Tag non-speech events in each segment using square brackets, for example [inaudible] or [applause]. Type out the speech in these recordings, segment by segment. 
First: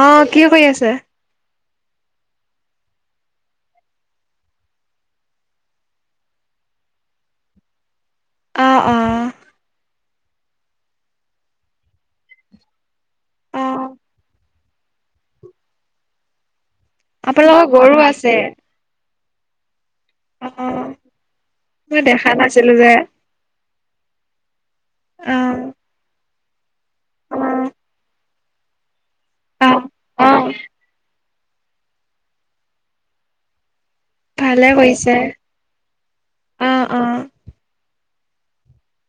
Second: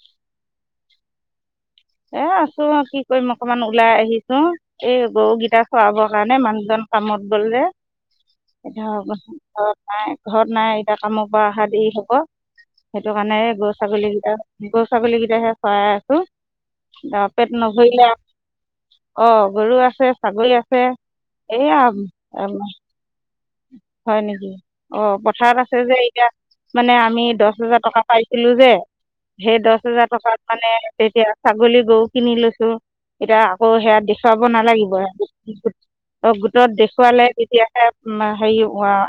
অঁ কি কৰি আছে? এ আছো আও কি কৰিম অকমান ওলাই আহিছো। এই গৰুগেইটাক খোৱাবৰ কাৰণে মানুহজন কামত গ'ল যে। অ এ অ ঘৰত নাই ঘৰত নাই এতিয়া কামৰ পৰা অহা দেৰি হব। সেইটো কাৰণে এ অ গৰু ছাগলী কেইটা গৰু ছাগলী কেইটাহে ছৰাই আছো। অ পেট আপোনালোকৰ গৰু নভৰিলে আ আছে অ গৰু আছে অ ছাগলী আছে এইয়া [inaudible] মই দেখা নাছিলো যে হয় নেকি? অ পথাৰত আছ যে এতিয়া মানে আমি অ দহ হেজাৰ টকা পাইছিলো যে সেই অ দহ হেজাৰ অ টকাত মানে এতিয়া ছাগলী গৰু কিনি লৈছো এতিয়া আকৌ সেয়া দে খোৱাব ভালে নালাগিব, কৰিছে গোটত অ অ দেখুৱালে তেতিয়াহে হেৰি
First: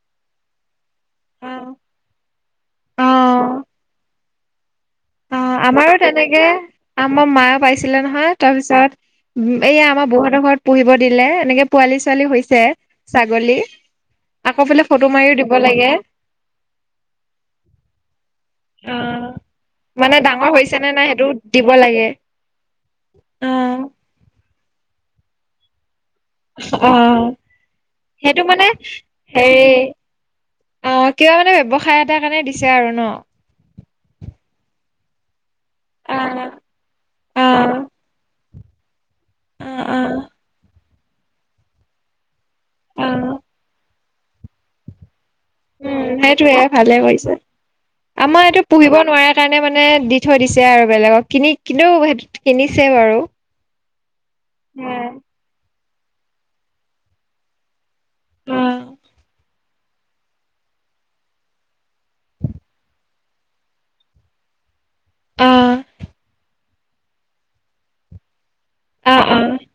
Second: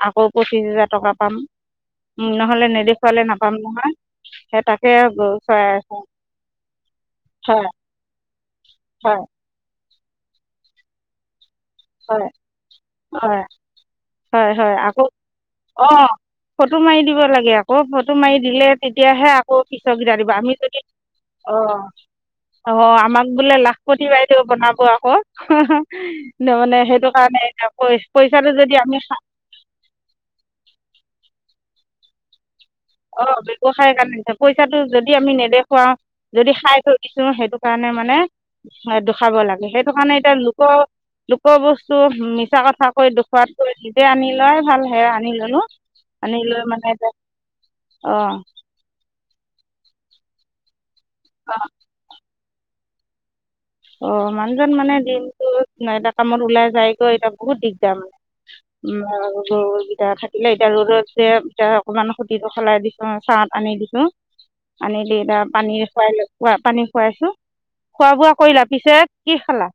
আকৌ পঁচিশ হোজাৰ টকা পাম অ নহলে নেদেখ অ খুৱালে নাপাম নহয় সেই তাকে হয় আমাৰো তেনেকে আমাৰ মায়ে হয় পাইছিলে নহয় তাৰপিছত উম এয়া আমাৰ বৌহঁতৰ ঘৰত পুহিব দিলে এনেকে পোৱালী হয় ছোৱালী হৈছে হয় ছাগলী হয় আকৌ হয় বোৰে ফটো মাৰিও দিব লাগে অঁ ফটো মাৰি দিব লাগে আকৌ ফটো মাৰি দিলে অ তেতিয়াহে আক কৌ পিছৰ কেইটা মানে দিব ডাঙৰ আমি হৈছে যদি নে নাই সেইটো অ দিব লাগে অ আমাক অ বোলে লাখপতি বাই দেউ বনাব আকৌ হা হা ন মানে অ সেইটো কাৰণে এতিয়া পইচাটো যদি আমি সেই অ কিবা মানে ব্যৱসায় এটা কাৰণে দিছে আৰু ন ব্যৱসায় কাৰণে দিছে পইচাটো যদি আমি নেদেখুৱাও অ', যদি খাই থৈ ছো সেইটো অ', কাৰণে মানে দেখাব লাগে সেইটো অ', কাৰণে এতিয়া লোক লোক কৰ বস্তু মিছা কথা কৈ উম, দেখুৱাতকৈ নিজে আনি লোৱাই ভাল সেয়া আনি ললো উম সেইটোয়ে ভালে কৰিছে অঁ আমাৰ এইটো পুহিব নোৱাৰাৰ কাৰণে মানে দি থৈ দিছে আৰু বেলেগক কিনি কিন্তু কিনিছে বাৰু অ মানুহজন মানে অ', দিনতো এটা কামত ওলাই যায়গৈ এতিয়া বহুত দিগ দাৰ মানে অ', আৰু গৰুকেইটা থাকিলে এতিয়া ৰ'দত যে এতিয়া অকনমান খুতিটো সলাই দিছো, চাহত আনি দিছো। আনি দি এতিয়া, পানী খুৱাই পানী খুৱাইছো খোৱা বোৱা। কৰিলা পিছে, অ', অ কি খালা?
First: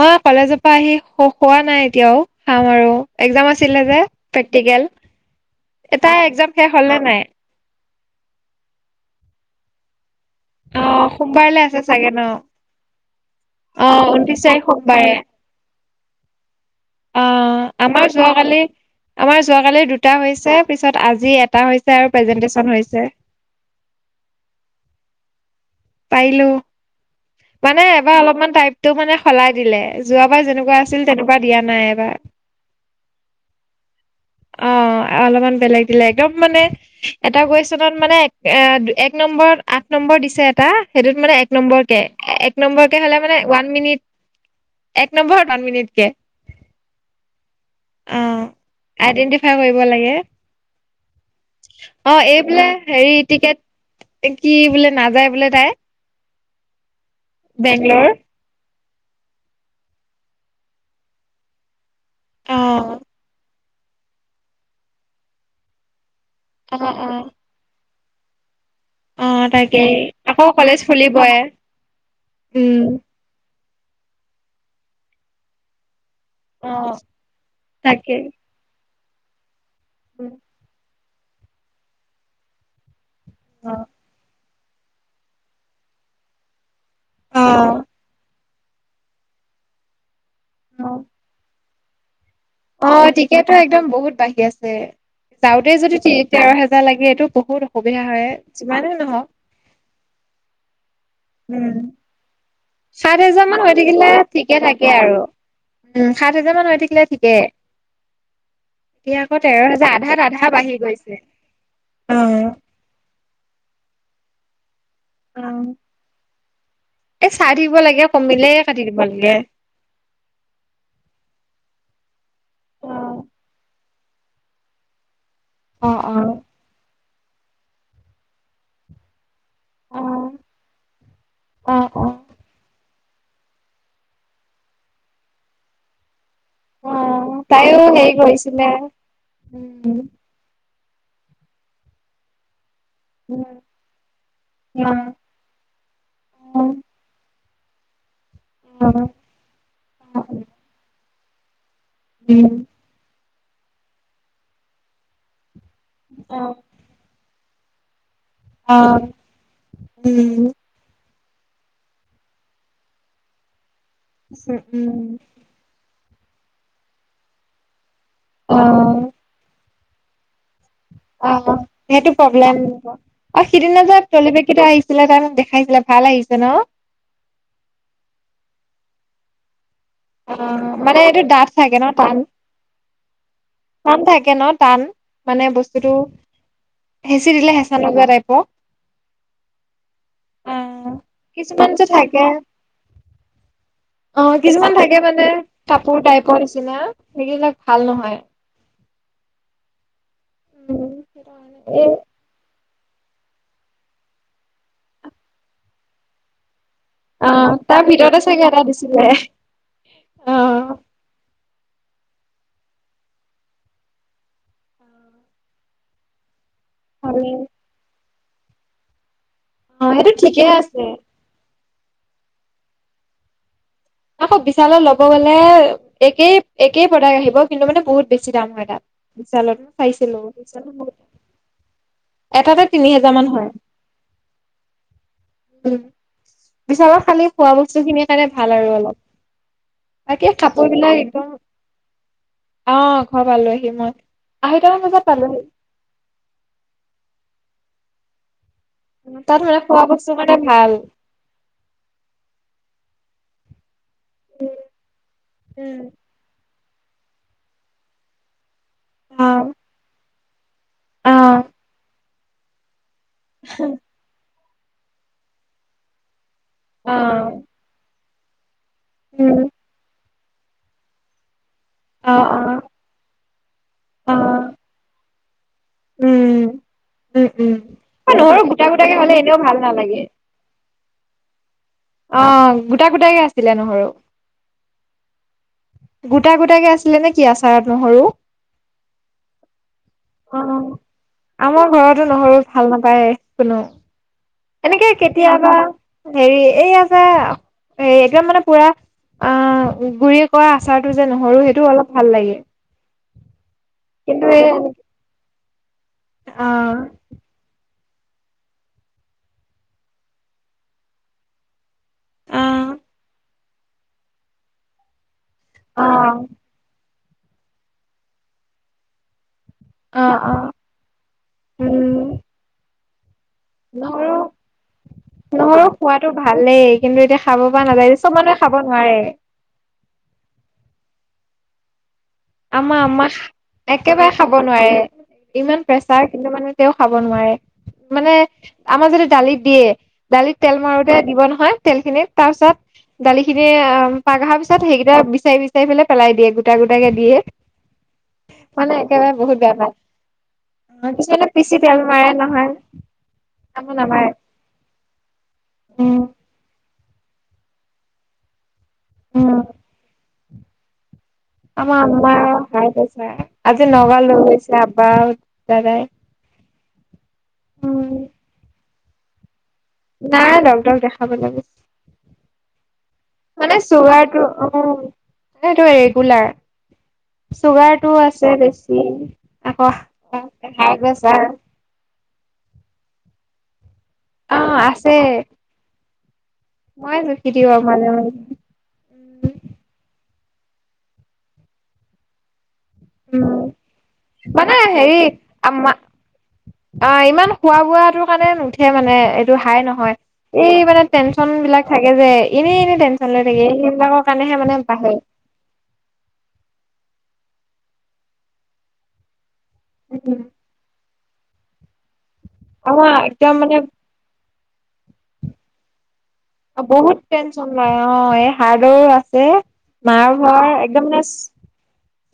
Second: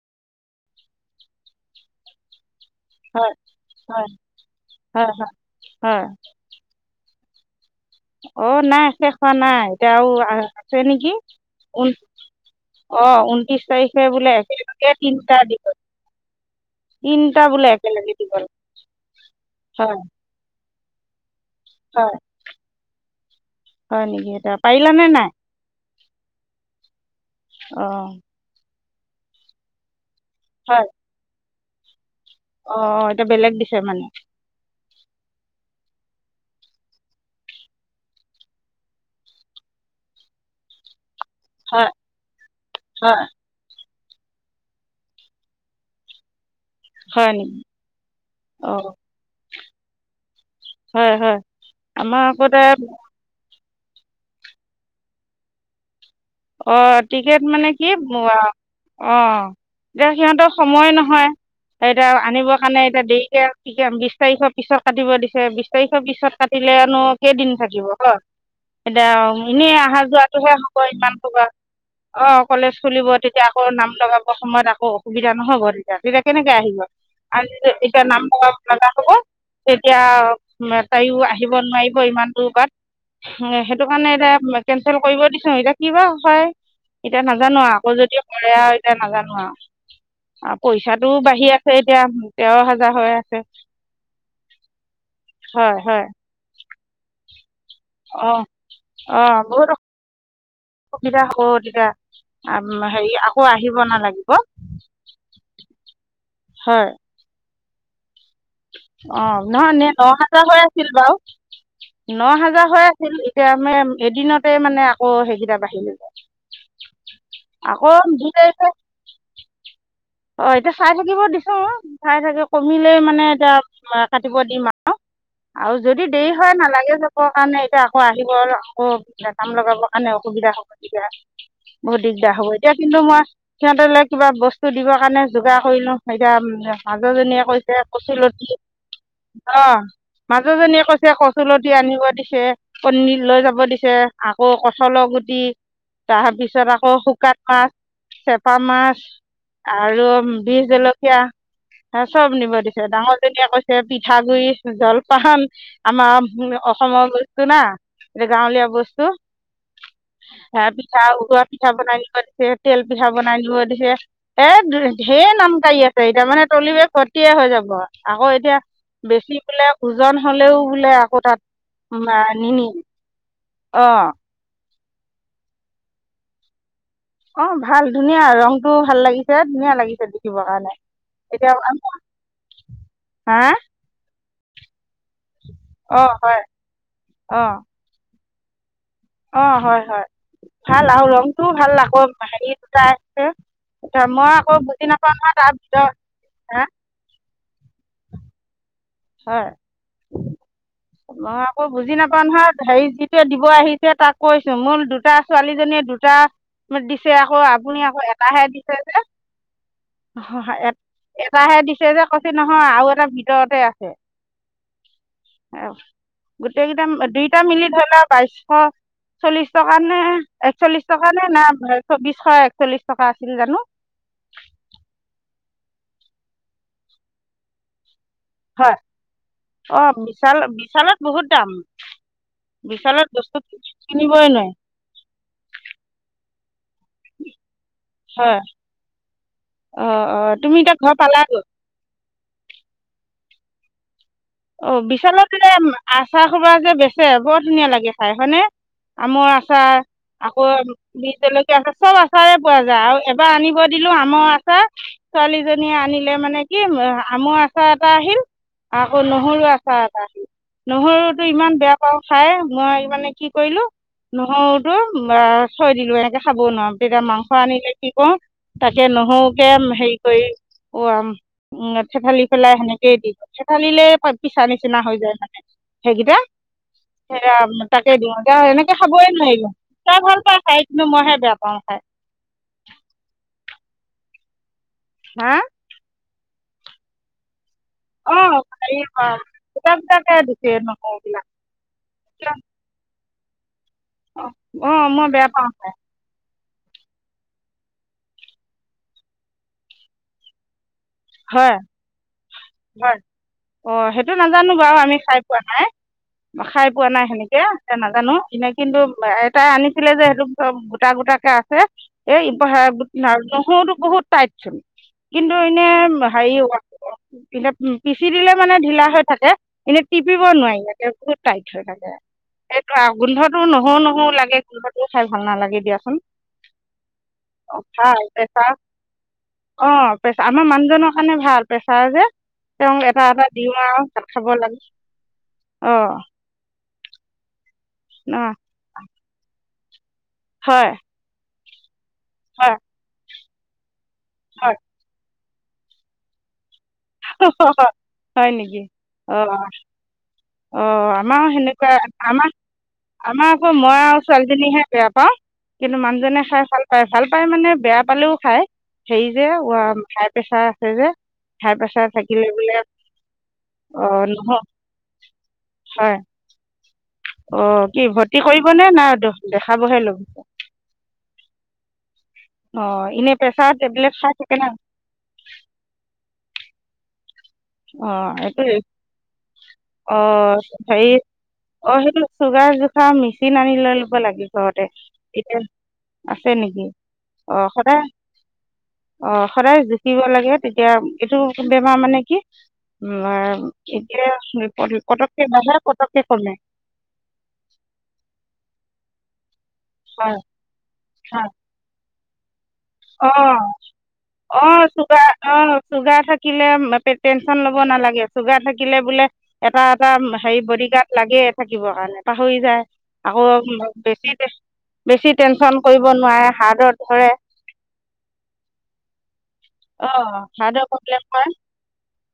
মই কলেজৰ পৰা আহি খো খোৱা নাই এতিয়াও। খাম আৰু, হয় একজাম আছিলে যে হয় প্ৰেক্টিকেল, হয় হয়। এ হয় তাইৰ একজাম শেষ হ'লনে নাই? অ' নাই, শেষ হোৱা নাই, এতিয়া আৰু আছে অ', নেকি সোমবাৰলৈ আছে চাগে ন? [unintelligible] অহ', ঊনত্ৰিশ অ', তাৰিখে বোলে ঊনত্ৰিশ তাৰিখ একেলগে সোমবাৰে। তিনটা দিব। তিনিটা অ', বোলে। আমাৰ একেলগে দিব হয় যোৱাকালি, আমাৰ যোৱাকালি দুটা হৈছে পিছত আজি এট টা হৈছে আৰু হয় প্ৰেজেণ্টেছন হৈছে। হয় নেকি, পাৰিলা নে নাই? পাৰিলো। মানে অ এইবাৰ অলপমান টাইপটো মানে সলাই দিলে, যোৱাবাৰ যেনেকুৱা হয় আছিল তেনেকুৱা দিয়া নাই এইবাৰ। অ', এতিয়া বেলেগ দিছে মানে। অ', আও অলপমান বেলেগ দিলে, একদম মানে। এটা কুৱেশনত মানে এক নম্বৰত আঠ নম্বৰ দিছে এটা, সেইটোত মানে এক হয় নম্বৰতে, এক নম্বৰকে হয় হ'লে মানে ওৱান মিনিট, এক নম্বৰ ওৱান মিনিট কে। হয় নেকি অ', আইডেন্টিফাই কৰিব লাগে। হয় হয় অ' আমাৰ আকৌ তে এইবিলাক হেৰি টিকেট কি বোলে নাযায় বোলে তাই। অ', টিকেট মানে কি? বেংগলৰ অ', এতিয়া সিহঁতৰ সময় নহয়, এতিয়া অ আনিবৰ কাৰণে এতিয়া দেৰিকে বিশ তাৰিখৰ পিছত কাটিব দিছে, বিশ তাৰিখৰ পিছত অ কাটিলেনো অ কেইদিন থাকিব। এতিয়া, অ এনেই তাকেই অহা আকৌ যোৱাটোহে হ'ব কলেজ ইমান। খুলিবই অ', কলেজ উম খুলিব, তেতিয়া আকৌ নাম লগাব সময়ত আকৌ অসুবিধা নহ'ব। ৰাতিলে কেনেকে আহিব আৰু এতিয়া তাকে নাম [unintelligible] তেতিয়া তাইয়ো আহিব নোৱাৰিব, ইমান দূৰ বাট। অ সেইটো কাৰণে এতিয়া কেনচেল কৰিব দিছো, এতিয়া কিবা হয়। এতিয়া নাজানো, আকৌ যদিও কৰে আৰু এতিয়া নাজানো আৰু, পইচাটোও বাঢ়ি আছে। এতিয়া। তেৰ হাজাৰ হৈ অ', আছে তেতিয়াটো একদম বহুত বাঢ়ি আছে, যাওঁতে হয় যদি হয় তেৰ হোজাৰ লাগে এইটো বহুত অসুবিধা হয়, যিমানে নহওক। অ'। [inaudible] সুবিধা হব উম তেতিয়া, হেৰি সাত হেজাৰ আকৌ মান হৈ আহিব থাকিলে নালাগিব? ঠিকে থাকে আৰু উম, সাত হাজাৰ মান হৈ থাকিলে ঠিকে। এতিয়া আকৌ অ', তেৰ নহয় হাজাৰ ন আধাত হাজাৰ আধা হৈ বাঢ়ি আছিল গৈছে বাৰু, অ ন হাজাৰ হৈ ছিল, এতিয়া মানে এদিনতে মানে আকৌ সেইকেইটা বাঢ়িল। এ চাই থাকিব লাগে, দুই কমিলে কাটি দিব লাগে। অ', এতিয়া চাই থাকিব দিছো, চাই থাকে অ কমিলেই মানে এতিয়া কাটিব দিম আৰু। অ', আৰু অ যদি দেৰি হয় নালাগে যাব, কাৰণে এতিয়া আকৌ আহিব আকৌ কাম লগাব অ কাৰণে অসুবিধা হ'ব তেতিয়া, অ বহুত অ এতিয়া কিন্তু মই, সিহঁতলে কিবা বস্তু দিবৰ কাৰণে যোগাৰ কৰিলো, এতিয়া অ মানুহজনীয়ে তাইও কৈছে হেৰি কচু লতি, কৰিছিলে অ' উম মানুহজনীয়ে কৈছে কচুলতি আনিব দিছে। কণী লৈ যাব দিছে, আকৌ অ অ কঠালৰ গুটি। তাৰ উম পিছত আকৌ শুকাত মাছ, কেছা অ মাছ। আৰু উম বিহ জলকীয়া, হ চব উম নিব দিছে। ডাঙৰ জনীয়ে কৈছে পিঠাগুৰি জলপান আমাৰ অ অস অসমৰবস্তু না গাঁৱলীয়া অ বস্তু সেইটো হে চাহ উতলোৱা পিঠা বনাই নিব দিছে, তেল পিঠা বনাই নিব দিছে। এ ধেৰ নাম কাঢ়ি আছে এতিয়া, মানে তলি বেগ ভৰ্তিয়ে হৈ যাব আৰু। আকৌ এতিয়া বেছি পেলাই ওজন হলেও। বোলে আকৌ তাত অ' অ' উম, সেইটো আহ, প্ৰব্লেম নিনিয়ে হব অ' সিদিনা যে অঁ তলিবেগকেইটা আহিছে। আহিছিলে কাৰণে দেখাইছিলে ভাল আহিছে ন' অ' ভাল ধুনীয়া ৰং টো ভাল লাগিছে ধুনীয়া লাগিছে। অ' দেখিবৰ কাৰণে মানে এইটো ডাঠ এতিয়া থাকে ন আমি- টান। হা টান থাকে ন' টান মানে বস্তুতটো অঁ হয় হেঁচি দিলে হেঁচা নযোৱা টাইপৰ। অ' হয়- হয়। অ ভাল আৰু ৰংটোও কিছুমান ভাল যে আকৌ থাকে হেৰি দুটা আছে এ অ মই আকৌ কিছুমান বুজি থাকে ন' মানে কাপোৰ টাইপৰ নিচিনা সেইগিলাক ভাল নহয়। হয় উম সেইটো মই আকৌ কাৰণে এই বুজি নাপাওঁ। মানৰ হে যিটোৱে দিব আহিছে তাক কৈছো মোৰ দুটা ছোৱালীজনীয়ে দুটা। দিছে আকৌ অ আপুনি তাৰ আকৌ ভিতৰতে এটাহে চাগে এটা দিছে যে। দিছিলে অ হয় হয় এ এটাহে দিছে যে কৈছে নহয় আৰু এটা ভিতৰতে আছে। গোটেই কেইটা ভালে দুইটা মিলি ধৰি লওক। পাঁচশ চল্লিশ টকাত অ নে সেইটো ঠিকে আছে একচল্লিশ টকাত। মানে নাই চৌবিশ একচল্লিশ টকা আছিল জানো। আকৌ বিশালত ল'ব গ'লে একেই- একেই প্ৰডাক্ট আহিব কিন্তু মানে বহুত। বেছি দাম হয় তাত বিশালত মই অ' চাইছিলো বিশাল বিশালত বহুত দাম। এটাতে তিনি বিশালৰ হেজাৰ মান বস্তু হয় কিনিবই নোৱাৰি। উম বিছালত খালি খোৱা বস্তু খিনিৰ কাৰণে হয় ভাল আৰু অলপ। অঁ অঁ তাকে তুমি কাপোৰ এতিয়া ঘৰ বিলাক একদম। পালাগৈ অ', ঘৰ পৰা লৈ আহি মই। আঢ়ৈটামান অ', বজাত বিশালত পালোহি এ আচাৰ খবা যে বেচে বৰ ধুনীয়া লাগে খাইপিনে হয়নে। আমৰ তাত মানে আচাৰ, খোৱা বস্তুৰ কাৰণে আকৌ ভাল বিজ লকীয়া চব আচাৰে পোৱা যায় আৰু এবাৰ আনিব দিলো আমৰ আচাৰ, ছোৱালীজনীয়ে উম আনিলে মানে কি আমৰ আচাৰ এটা আহিল। আকৌ অ নহৰু আচাৰ এটা আহি, অ নহৰুতটো ইমান বেয়া পাওঁ খাই মই মানে কি কৰিলো, নহৰুটো থৈ দিলোঁ একে খাব নোৱাৰো। অ যেতিয়া মাংস আনিলে কি ক, তাকে উম নহৰুকে হেৰি কৰি খুৱাম। উম অ থেঠালি পেলাই অ সেনেকেই দি ঠেঠালিলে অ পিছা নিচিনা হৈ যায় মানে, সেইকেইটা। উম, উম, সেয়া উম। তাকে দিওঁ নহৰু গোটা এনেকে গোটাকে খাবই হ'লে এনেও নোৱাৰিলোঁ, ভাল নালাগে। ত' ভ কোনোবাই খাই কিন্তু মইহে বেয়া পাওঁ খাই। অ', গোটা-গোটাই আছিলে নহৰু। হা? গোটা-গোটাকে আছিলে নে কি আচাৰত নহৰু? অঁ হেৰি গোটা গোটাকে দিছে অ', নহৰুবিলাক আমাৰ ঘৰতো নহৰু ভাল নাপায় কোনো। অঁ এনেকে মই বেয়া পাওঁ কেতিয়াবা। খাই হেৰি এই আ যে, এই এতিয়া মানে পুৰা অ', গুৰি কৰা আচাৰটো যে নহৰু হয় সেইটোও অলপ ভাল লাগে। হয়, অ', সেইটো কিন্তু এই নাজানো অ', বাৰু আমি খাই পোৱা নাই, খাই অ', পোৱা নাই সেনেকে। নাজানো এনেই কিন্তু এটাই আনিছিলে যে সেইটো চব গোটা-গোটাকে আছে। এই একো অ', নহৰুতো বহুত টাইট চোন, কিন্তু এনে হেৰি পিচি দিলে মানে ঢিলা হৈ থাকে, এনেই অ', টিপিব অ', নোৱাৰি এনে। তাইত হৈ থাকে। উম। গোন্ধটো নহৰু- নহৰু লাগে গোন্ধটোও খাই ভাল নালাগে দিয়া। খোৱাতটো ভালেই। কিন্তু এতিয়া খাব পৰা নাযায় ভাল চব মানুহে প্ৰেছাৰ খাব নোৱাৰে। অ', পেছা আমাৰ মানুহজনৰ কাৰণে ভাল পেছাৰ যে। তেওঁক আমাৰ এটা আমা, এটা দিওঁ আৰু ভাত একেবাৰে খাব লাগে নোৱাৰে, ইমান অ প্ৰেছাৰ কিন্তু মানে তেওঁ খাব নোৱাৰে, মানে অ আমাৰ যদি দালিত দিয়ে দালিত তেল হয় মাৰো দিব নহয় তেল খিনি, তাৰ হয় পিছত দালি খিনি অ', পাগা আৰ হয় পিছত সেইকেইটা বিচাৰি চাই পেলাই দিয়ে গোটা গোটাকে দিয়ে। হয় নেকি, মানে একেবাৰে অ'। বহুত বেয়া অ', পায় কিছুমানে আমাৰো পিচি সেনেকুৱা তেল মাৰে আমাৰ, নহয় আমাৰ আকৌ মই আৰু ছোৱালী জনীহে বেয়া পাওঁ, কিন্তু উম মানুহজনে খাই ভাল পায় ভাল পায় মানে বেয়া পালেও খায়। সেই যে উম উ হাই প্ৰেচাৰ আছে যে। হাই আমাৰ প্ৰেছাৰ আম্বা থাকিলে বোলে ভাই গৈছে, আজি অ নগাঁও লৈ নহয় গৈছে আম্বা আৰু দাদাই। হয় অ', উম কি ভৰ্তি কৰিব নে নাখ দেখাবহে? ল'ব নাই ডক্টৰ দেখাব লাগিব। অ এনেই প্ৰেছাৰ মানে টেবলেট খাই চুগাৰটো থাকে না অ', মানে সেইটো ৰেগুলাৰ। চুগাৰ অ টো আছে এইটো বেছি, আকৌ অ হেৰি হাইপ্ৰেচাৰ। অ', সেইটো চুগাৰ জোখাৰ মেচিন আনি লৈ ল'ব লাগে অ ঘৰতে, আছে এতিয়া আছে নেকি? মই জুখি অ', দিওঁ সদায় মাজে মাজে অ', সদায় জুখিব লাগে, তেতিয়া এইটো বেমাৰ কি? উ, উম এতিয়া মানে হেৰি পটককে বাহে আমা পটককে কমাই। অ ইমান খোৱা বোৱাটো কাৰণে নুঠে মানে এইটো হাই নহয় হয় এই মানে হয় টেনচন বিলাক। থাকে যে এনেই এনেই অ টেনশ্যন লৈ থাকে এই সেইবিলাকৰ অ কাৰণেহে মানে বাঢ়ে। চুগাৰ অ চুগাৰ থাকিলে টেনচন লব নালাগে চুগাৰ থাকিলে বোলে। এটা এটা হেৰি বডি গাৰ্ড লাগে থাকিবৰ কাৰণে। পাহৰি যায় আমাৰ আকৌ একদম মানে বেছি টেনচন কৰিব নোৱাৰে। অ হাৰ্টত বহুত ধৰে টেনচন লৈয় অ এই হাৰ্ডৰ আছে। এ অ মাৰ ঘৰ হাৰ্টৰ একদম প্ৰব্লেম নেচ। হয়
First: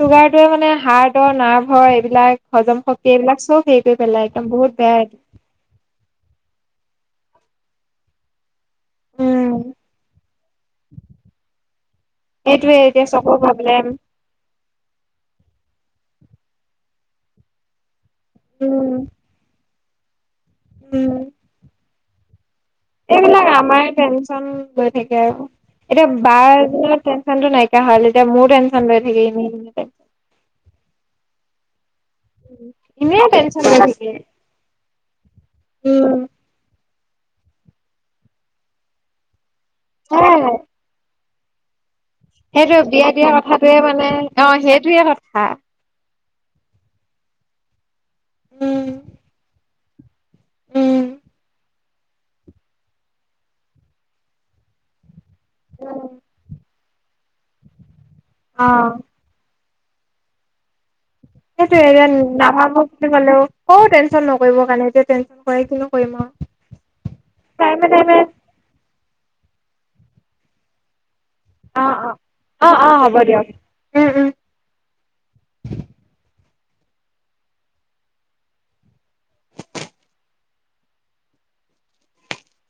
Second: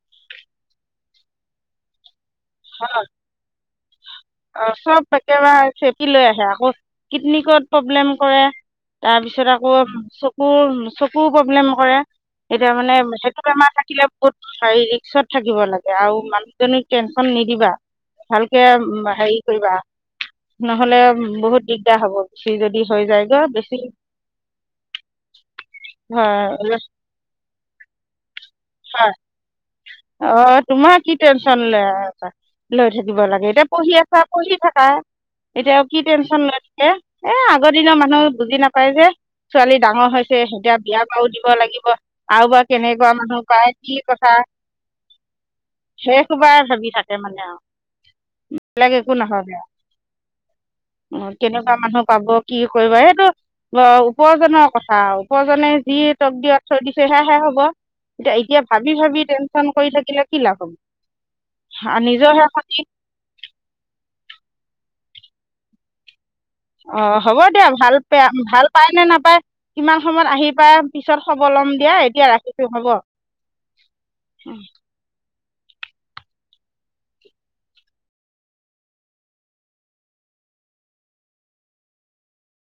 চুগাৰটোৱে মানে হাৰ্টৰ নাৰ্ভৰ এইবিলাক হজম শক্তি এইবিলাক চব সেৰিকৰি পেলাই। একদম অ বহুত বেয়া চব একেবাৰে চেপি লৈ আহে আকৌ কিডনিকত প্ৰব্লেম কৰে। তাৰ পিছত আকৌ চকুৰ চকুও প্ৰব্লেম কৰে। এতিয়া এইটোয়ে মানে চকুৰ সেইটো বেমাৰ প্ৰব্লেম থাকিলে। কত ৰিক্সত থাকিব লাগে আৰু মানুহজনী টেনচন নিদিবা ভালকে। উম হেৰি কৰিবা নহ'লে বহুত দিগদাৰ হব তুমি যদি হৈ যায়গৈ এইবিলাক বেছি আমাৰ টেনচন লৈ থাকে আৰু এতিয়া হয় বাৰ টেন্যচটো নাইকিয়া হল এতিয়া মোৰ টেন্যচন লৈ হয়, থাকে এনে অ তোমাৰ কি টেনচন ল'য়। লৈ থাকিব ইনে লাগে টেনচন এতিয়া লৈ পঢ়ি থাকে আছা পঢ়ি থাকা এতিয়া কি উম টেনশন লৈ থাকে। এ আগৰ দিনৰ মানুহে বুজি নাপায় যে ছোৱালী ডাঙৰ হৈছে সেয়াই এতিয়া বিয়া বাৰু দিব লাগিব। আৰু বা কেনেকুৱা মানুহ। পায় সেইটোৱে মানে অ সেইটোয়ে কথা। শেষবাৰ ভাবি থাকে মানে আৰু উম বেলেগ একো নহয় আৰু। [unintelligible] উম অ কেনেকুৱা মানুহ পাব কি কৰিব সেইটো উপাৰ্জনৰ কথা আও উপজনে যি টক দিৰত থয় দিছে সেহে হ'ব। এতিয়া এতিয়া অ ভাবি ভাবি টেনচন কৰি থাকিলে কি লাভ হ'ব। সেইটো এয়া নিজৰ হে নাম খতি লেও অ টেনচন নকৰিব কাৰণে এতিয়া টেনচন কৰি কিনো কৰিম আৰু অ হ'ব দিয়া টাইমে ভাল টাইমে পেই ভাল পায় নে নাপায় কিমান সময়ত আহি পায়। পিছত খবৰ লম দিয়া অ', অ', এতিয়া ৰাখিছো অ', হ'ব। অ', দিয়ক। উম, উম।